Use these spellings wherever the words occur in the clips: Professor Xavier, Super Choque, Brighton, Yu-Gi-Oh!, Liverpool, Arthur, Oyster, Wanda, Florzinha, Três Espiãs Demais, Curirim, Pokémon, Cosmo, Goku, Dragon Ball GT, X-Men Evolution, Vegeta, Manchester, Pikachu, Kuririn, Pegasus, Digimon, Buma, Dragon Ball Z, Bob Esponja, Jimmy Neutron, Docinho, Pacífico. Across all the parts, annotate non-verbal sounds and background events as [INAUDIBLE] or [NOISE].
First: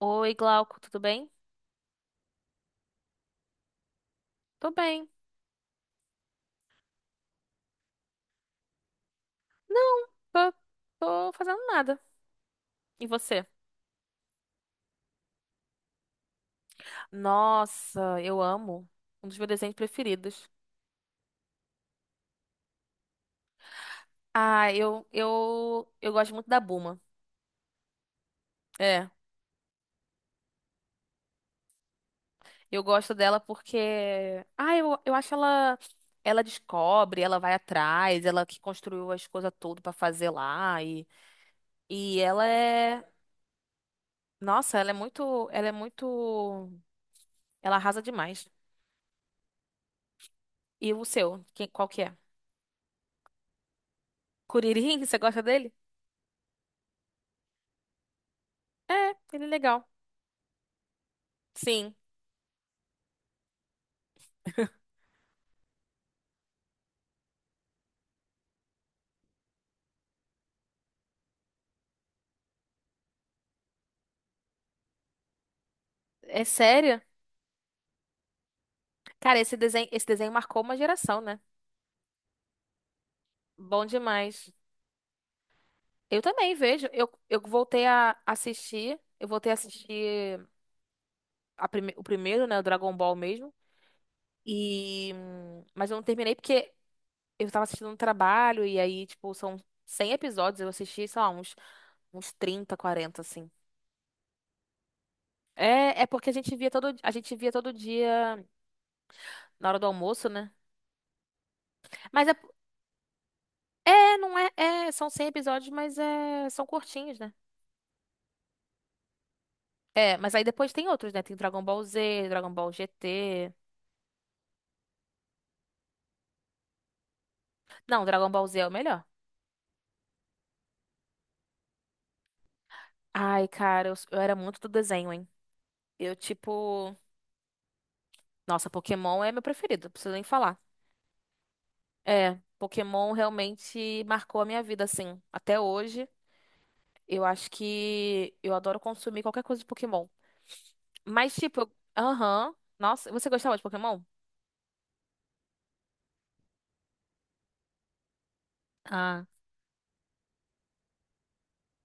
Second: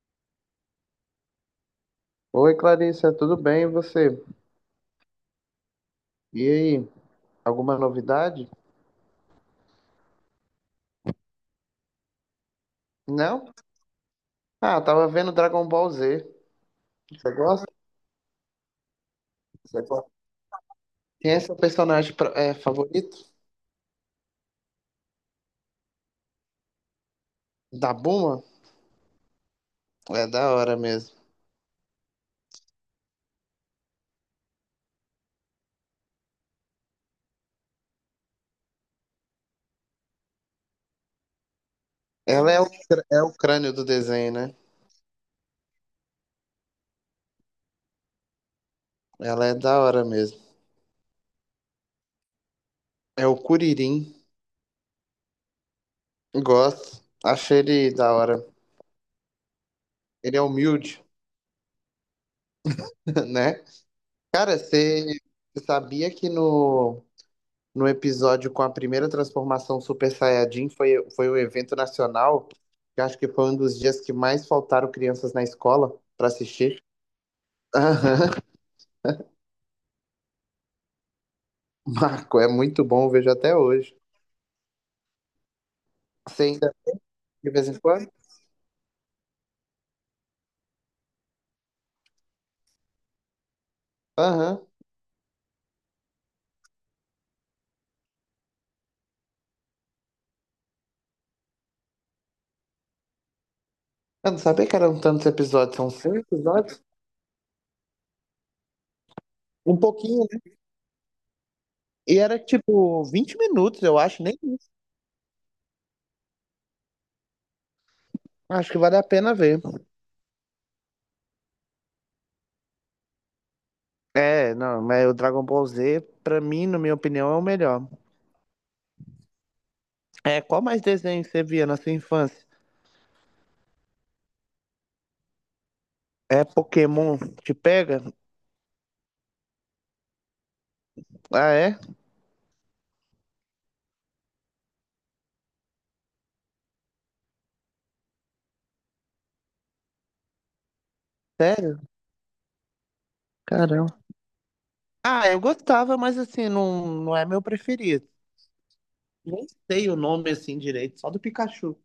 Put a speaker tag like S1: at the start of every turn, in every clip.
S1: Oi, Glauco, tudo bem?
S2: Oi, Clarissa, tudo bem? E você?
S1: Tô bem.
S2: E aí, alguma novidade?
S1: Não, tô, tô fazendo nada. E você?
S2: Não? Ah, tava vendo Dragon Ball Z. Você gosta?
S1: Nossa, eu amo. Um dos meus desenhos
S2: Você gosta?
S1: preferidos.
S2: Quem é seu personagem favorito?
S1: Ah, eu gosto muito da Buma.
S2: Da Bulma?
S1: É,
S2: É da hora mesmo.
S1: eu gosto dela porque eu acho ela. Ela descobre, ela vai atrás, ela que construiu as coisas todas pra fazer lá. E ela
S2: Ela é o, cr-
S1: é.
S2: é o crânio do desenho, né?
S1: Nossa, ela é muito. Ela é muito. Ela arrasa demais.
S2: Ela é da hora mesmo.
S1: E o seu? Quem, qual que é?
S2: É o Kuririn.
S1: Curirim, [LAUGHS] você gosta dele?
S2: Gosto. Achei ele da hora.
S1: É, ele é legal.
S2: Ele é humilde,
S1: Sim.
S2: [LAUGHS] né? Cara, você sabia que no episódio com a primeira transformação Super Saiyajin, foi um evento nacional, que eu acho que foi um dos dias que mais faltaram crianças na escola para
S1: É
S2: assistir.
S1: sério?
S2: Aham.
S1: Cara, esse desenho marcou uma geração, né?
S2: [LAUGHS] Marco, é muito bom, eu vejo até
S1: Bom
S2: hoje.
S1: demais. Eu
S2: Você
S1: também
S2: ainda
S1: vejo. Eu
S2: de vez em
S1: voltei
S2: quando?
S1: a assistir. Eu voltei a assistir o primeiro, né? O Dragon Ball mesmo.
S2: Aham.
S1: Mas eu não terminei porque eu tava assistindo um trabalho e aí, tipo, são 100 episódios. Eu assisti, sei lá, uns, uns 30, 40, assim.
S2: Eu não sabia que eram tantos episódios, são
S1: É, é
S2: cinco
S1: porque a gente via
S2: episódios?
S1: todo, a gente via todo dia na
S2: Um
S1: hora do
S2: pouquinho,
S1: almoço, né?
S2: né? E
S1: Mas é,
S2: era tipo 20 minutos, eu
S1: é,
S2: acho, nem.
S1: não é, é, são 100 episódios, mas é, são curtinhos, né?
S2: Acho que vale a pena ver.
S1: É, mas aí depois tem outros, né? Tem Dragon Ball Z, Dragon Ball GT.
S2: É, não, mas o Dragon Ball Z, pra mim, na minha opinião, é o melhor.
S1: Não, Dragon Ball Z é o melhor.
S2: É, qual mais desenho você via na sua infância?
S1: Ai, cara, eu era muito do desenho, hein? Eu,
S2: É
S1: tipo.
S2: Pokémon te pega?
S1: Nossa, Pokémon é meu preferido, não preciso nem falar.
S2: Ah, é?
S1: É, Pokémon realmente marcou a minha vida, assim. Até hoje, eu acho que eu adoro consumir qualquer coisa de Pokémon. Mas, tipo, eu-
S2: Sério?
S1: aham. Nossa, você gostava de
S2: Caramba.
S1: Pokémon?
S2: Ah, eu gostava, mas assim, não, não é meu preferido.
S1: Ah.
S2: Nem sei o nome assim direito, só do Pikachu.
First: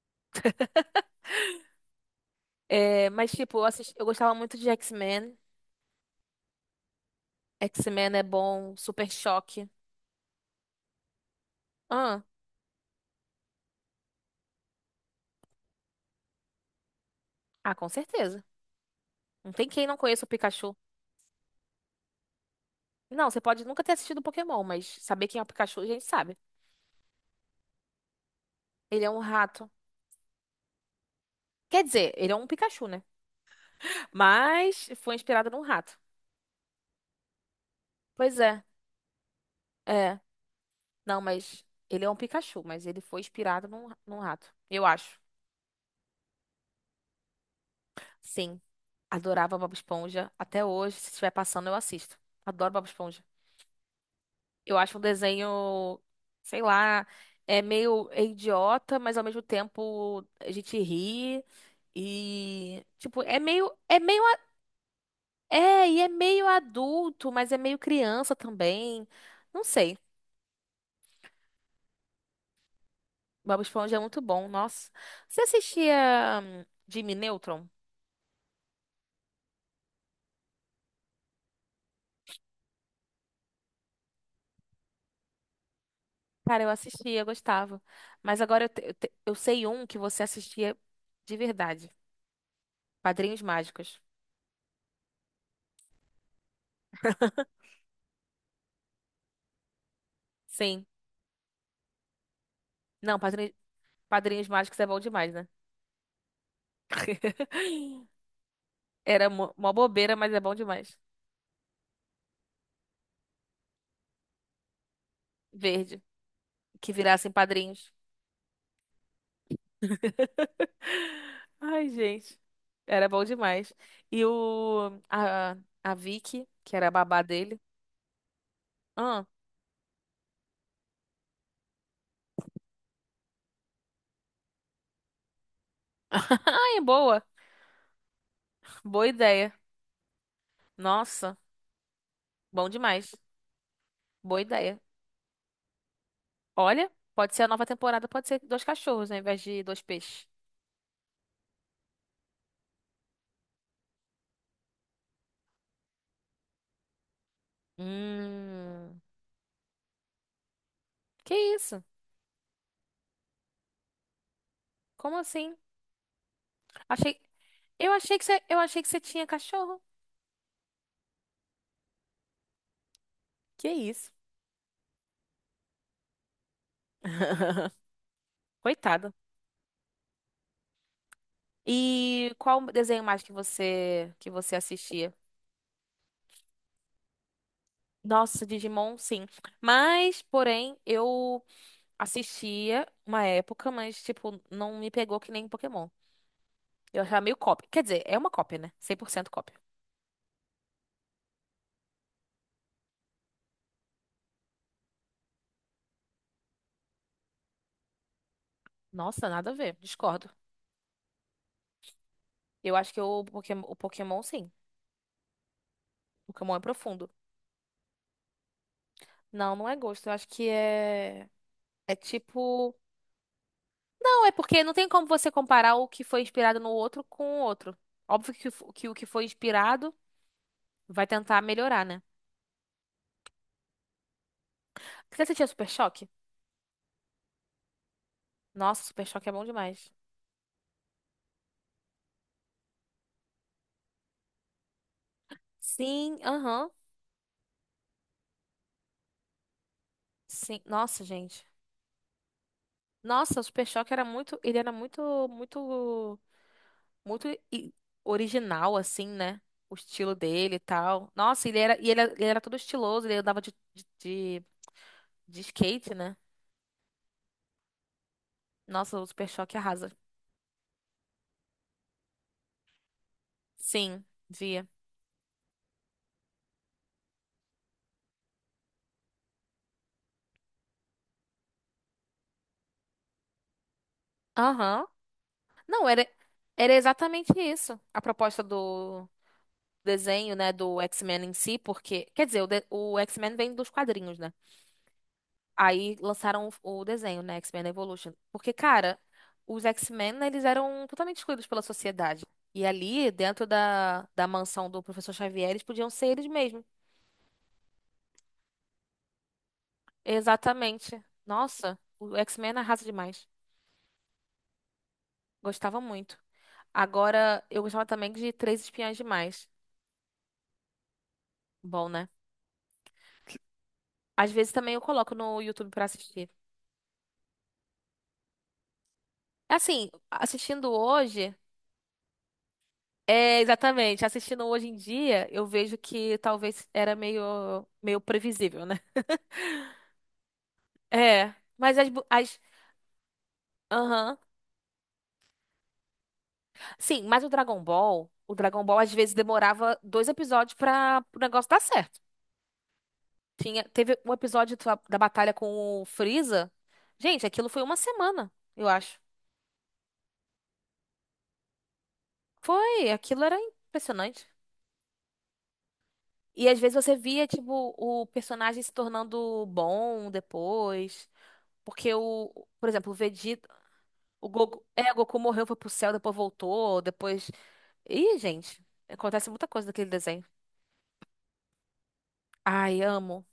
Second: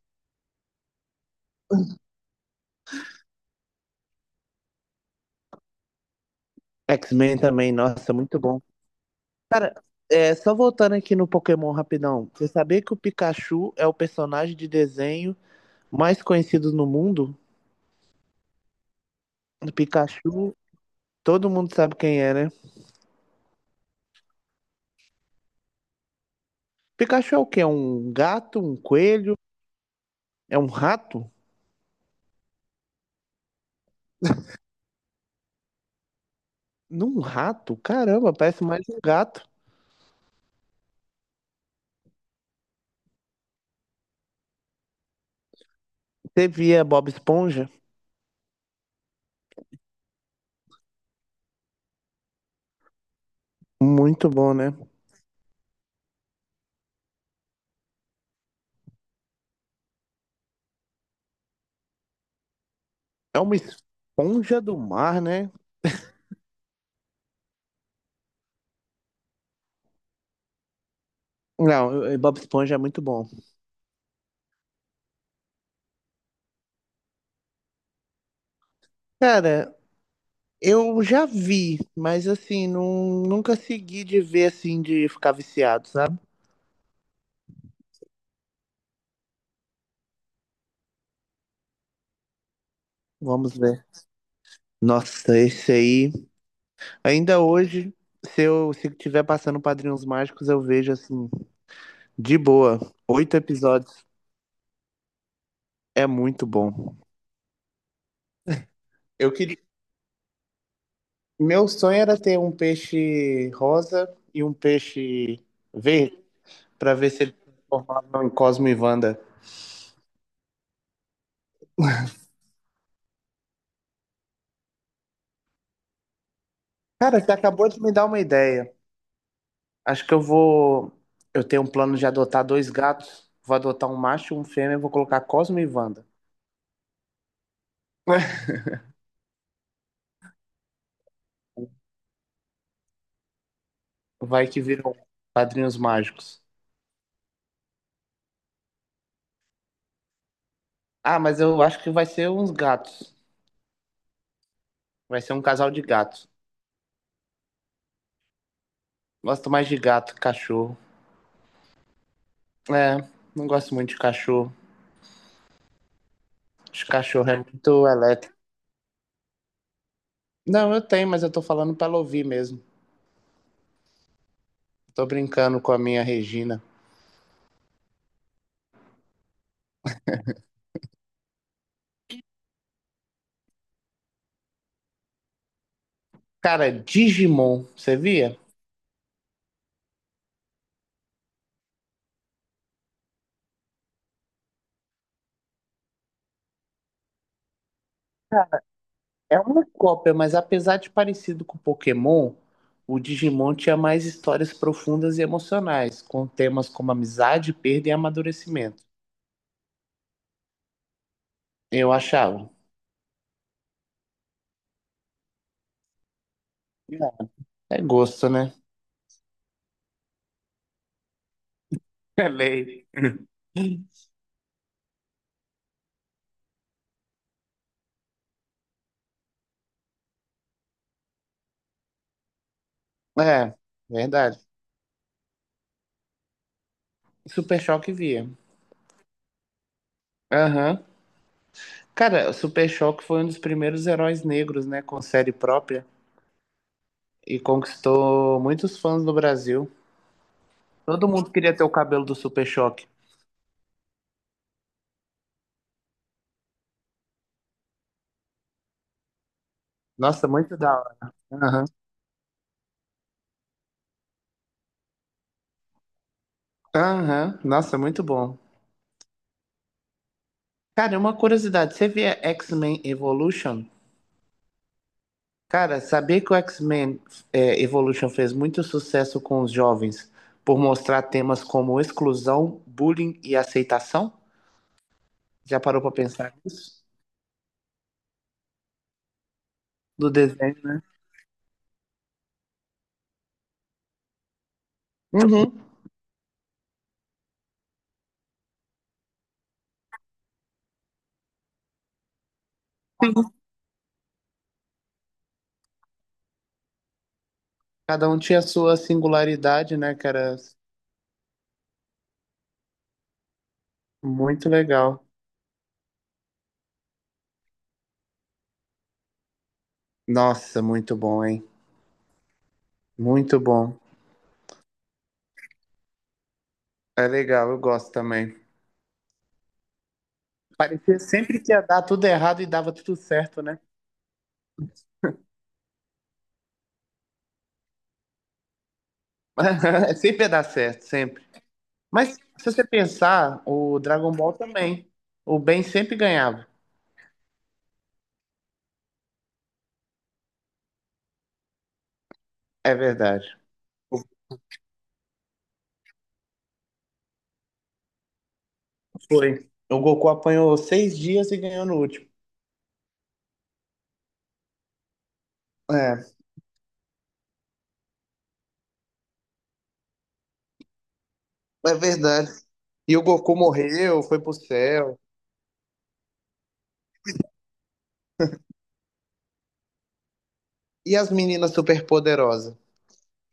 S1: É, mas, tipo, eu gostava muito de X-Men.
S2: X-Men também,
S1: X-Men
S2: nossa,
S1: é
S2: muito bom.
S1: bom, Super Choque.
S2: Cara, é, só voltando aqui no Pokémon
S1: Ah,
S2: rapidão. Você sabia que o Pikachu é o personagem de desenho mais conhecido no mundo?
S1: ah, com certeza. Não tem
S2: O
S1: quem não conheça o
S2: Pikachu,
S1: Pikachu.
S2: todo mundo sabe quem é, né?
S1: Não, você pode nunca ter assistido Pokémon, mas saber quem é o Pikachu a gente sabe.
S2: Pikachu é o quê? É um gato, um
S1: Ele é um
S2: coelho?
S1: rato.
S2: É um rato?
S1: Quer dizer, ele é um Pikachu, né? Mas foi inspirado num rato.
S2: Num rato? Caramba,
S1: Pois é,
S2: parece mais um gato.
S1: é. Não, mas ele é um Pikachu, mas ele foi inspirado num rato. Eu acho.
S2: Você via Bob Esponja?
S1: Sim, adorava Bob Esponja. Até hoje, se estiver passando, eu assisto. Adoro Bob Esponja.
S2: Muito bom, né?
S1: Eu acho um desenho, sei lá, é meio idiota, mas ao mesmo tempo a gente ri e tipo, é
S2: É uma
S1: meio é meio a-
S2: esponja do mar, né?
S1: é, e é meio adulto, mas é meio criança também. Não sei.
S2: Não, eu- Bob Esponja é muito bom.
S1: Bob Esponja é muito bom, nossa. Você assistia Jimmy Neutron?
S2: Cara, eu já vi, mas assim, não, nunca segui de ver assim, de ficar viciado, sabe?
S1: Cara, eu assistia, eu gostava. Mas agora eu, eu sei um que você assistia de verdade. Padrinhos
S2: Vamos ver.
S1: Mágicos.
S2: Nossa, esse aí. Ainda hoje, se tiver passando Padrinhos Mágicos, eu
S1: Sim.
S2: vejo assim, de boa.
S1: Não,
S2: Oito
S1: Padrinhos,
S2: episódios.
S1: Padrinhos Mágicos é bom demais, né?
S2: É muito bom.
S1: [LAUGHS] Era
S2: Eu
S1: mó
S2: queria.
S1: mó bobeira, mas é bom demais.
S2: Meu sonho era ter um peixe rosa e um peixe
S1: Verde.
S2: verde,
S1: Que
S2: pra ver se
S1: virassem
S2: eles
S1: padrinhos.
S2: transformavam em Cosmo e Wanda.
S1: [LAUGHS] Ai, gente. Era bom demais. E o... A, a Vicky, que era a
S2: Cara,
S1: babá
S2: você
S1: dele.
S2: acabou de me dar uma ideia.
S1: Ah.
S2: Acho que eu vou. Eu tenho um plano de adotar dois gatos. Vou adotar um macho e um fêmea, e vou colocar Cosmo e Wanda.
S1: [LAUGHS] Ai, boa.
S2: [LAUGHS]
S1: Boa ideia. Nossa. Bom demais. Boa
S2: Vai que
S1: ideia.
S2: viram padrinhos mágicos.
S1: Olha, pode ser a nova temporada, pode ser dois cachorros, né, ao invés de dois peixes.
S2: Ah, mas eu acho que vai ser uns gatos. Vai ser um casal de gatos.
S1: Hum.
S2: Gosto mais de gato que cachorro.
S1: Que isso?
S2: É, não gosto muito de cachorro.
S1: Como assim?
S2: Acho que
S1: Achei...
S2: cachorro é muito
S1: Eu achei que
S2: elétrico.
S1: você... Eu achei que você tinha cachorro.
S2: Não, eu tenho, mas eu tô falando pra ela ouvir mesmo.
S1: Que isso?
S2: Tô brincando com a minha Regina.
S1: [LAUGHS] Coitada. E qual desenho mais que você assistia?
S2: Cara, Digimon, você via?
S1: Nossa, Digimon, sim. Mas, porém, eu assistia uma época, mas, tipo, não me pegou que nem Pokémon. Eu achava meio cópia. Quer dizer, é uma cópia, né? 100%
S2: É
S1: cópia.
S2: uma cópia, mas apesar de parecido com Pokémon, o Digimon tinha mais histórias profundas e emocionais, com temas como amizade, perda e amadurecimento.
S1: Nossa, nada a ver. Discordo.
S2: Eu achava.
S1: Eu acho que o Pokémon, sim. O Pokémon é profundo.
S2: É gosto, né? [LAUGHS]
S1: Não, não é gosto. Eu acho que é. É
S2: É
S1: tipo.
S2: lei.
S1: Não, é porque não tem como você comparar o que foi inspirado no outro com o outro. Óbvio que, o que foi inspirado. Vai tentar melhorar, né?
S2: É, verdade.
S1: Você assistia Super Choque?
S2: Super Choque via.
S1: Nossa, Super Choque é bom demais.
S2: Aham. Cara, Super Choque foi um dos primeiros heróis negros, né, com série própria
S1: Sim, aham.
S2: e conquistou muitos fãs no Brasil.
S1: Sim. Nossa,
S2: Todo mundo
S1: gente.
S2: queria ter o cabelo do Super Choque.
S1: Nossa, o Super Choque era muito. Ele era muito i- original, assim, né? O estilo
S2: Nossa, muito
S1: dele e
S2: da hora.
S1: tal. Nossa, ele
S2: Aham.
S1: era, e ele era todo estiloso, ele andava de, de skate, né?
S2: Aham, nossa, muito bom.
S1: Nossa, o Super Choque arrasa.
S2: Cara, uma curiosidade, você via X-Men Evolution?
S1: Sim, via.
S2: Cara, sabia que o X-Men Evolution fez muito sucesso com os jovens por mostrar temas como exclusão, bullying e aceitação?
S1: Aham.
S2: Já parou
S1: Não,
S2: pra
S1: era,
S2: pensar
S1: era
S2: nisso?
S1: exatamente isso. A proposta do
S2: Do
S1: desenho, né,
S2: desenho?
S1: do X-Men em si, porque, quer dizer, o X-Men vem dos quadrinhos, né?
S2: Uhum.
S1: Aí lançaram o desenho, né, X-Men Evolution, porque, cara, os X-Men, né, eles eram totalmente excluídos pela sociedade. E ali, dentro da mansão do professor Xavier, eles podiam ser eles mesmos.
S2: Cada um tinha sua singularidade, né, cara?
S1: Exatamente. Nossa, o X-Men arrasa demais.
S2: Muito legal.
S1: Gostava muito. Agora, eu gostava também de Três Espiãs Demais.
S2: Nossa, muito bom, hein?
S1: Bom, né?
S2: Muito bom.
S1: Às vezes também eu coloco no YouTube pra assistir.
S2: É legal, eu gosto também.
S1: Assim, assistindo
S2: Parecia
S1: hoje,
S2: sempre que ia dar tudo errado e dava tudo certo,
S1: é,
S2: né?
S1: exatamente. Assistindo hoje em dia, eu vejo que talvez era meio, meio previsível, né? [LAUGHS]
S2: [LAUGHS] Sempre ia dar certo, sempre.
S1: É,
S2: Mas se você pensar, o Dragon
S1: aham.
S2: Ball também. O Ben sempre ganhava.
S1: Sim, mas o Dragon Ball às vezes demorava 2 episódios para o negócio dar certo.
S2: É verdade.
S1: Tinha, teve um episódio da batalha com o Freeza. Gente, aquilo foi uma semana, eu acho.
S2: Foi. O Goku apanhou 6 dias e ganhou no último.
S1: Foi, aquilo era impressionante.
S2: É,
S1: E às vezes você via, tipo, o personagem se tornando bom depois.
S2: é
S1: Porque
S2: verdade.
S1: o, por exemplo, o
S2: E o Goku
S1: Vegeta.
S2: morreu, foi pro
S1: O
S2: céu.
S1: Goku morreu, foi pro céu, depois voltou, depois. Ih, gente, acontece muita coisa naquele desenho.
S2: E as meninas superpoderosas?
S1: Ai, amo.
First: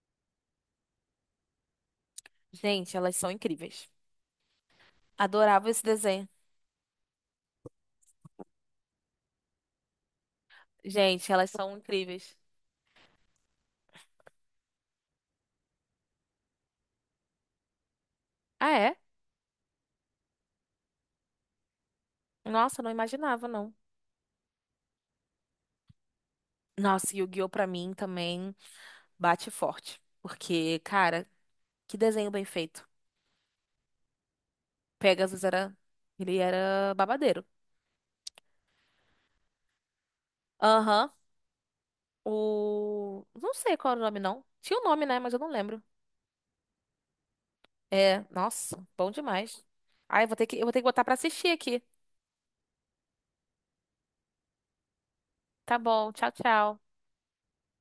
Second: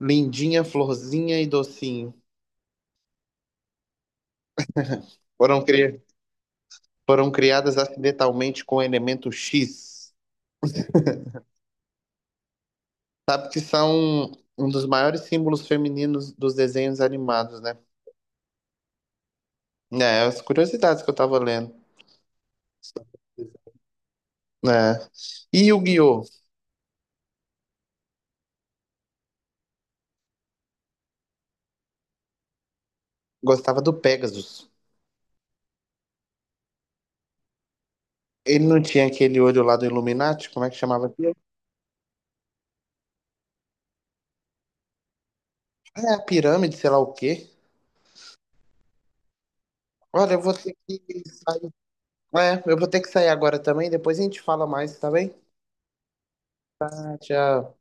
S2: Lindinha, Florzinha e Docinho.
S1: Gente, elas são incríveis.
S2: Foram,
S1: Adorava esse
S2: cri...
S1: desenho.
S2: foram criadas acidentalmente com o elemento X,
S1: Gente, elas são incríveis.
S2: que são um dos maiores símbolos femininos dos desenhos animados, né?
S1: Ah, é?
S2: É, as curiosidades que eu tava lendo.
S1: Nossa, não imaginava, não.
S2: É. E o Guiô
S1: Nossa, e o Yu-Gi-Oh! Pra mim também bate forte. Porque, cara, que desenho bem feito.
S2: gostava do Pegasus.
S1: Pegasus era. Ele era babadeiro.
S2: Ele não tinha aquele olho lá do Illuminati, como é que chamava
S1: Aham.
S2: aquilo?
S1: O. Não sei qual era o nome, não. Tinha o nome, né? Mas eu não lembro.
S2: É, a pirâmide, sei lá o quê.
S1: É, nossa, bom demais. Ai,
S2: Olha, eu vou
S1: eu vou
S2: ter
S1: ter que botar pra
S2: que
S1: assistir
S2: sair.
S1: aqui.
S2: É, eu vou ter que sair agora também, depois a gente fala mais, tá bem?
S1: Tá bom, tchau, tchau.
S2: Tchau.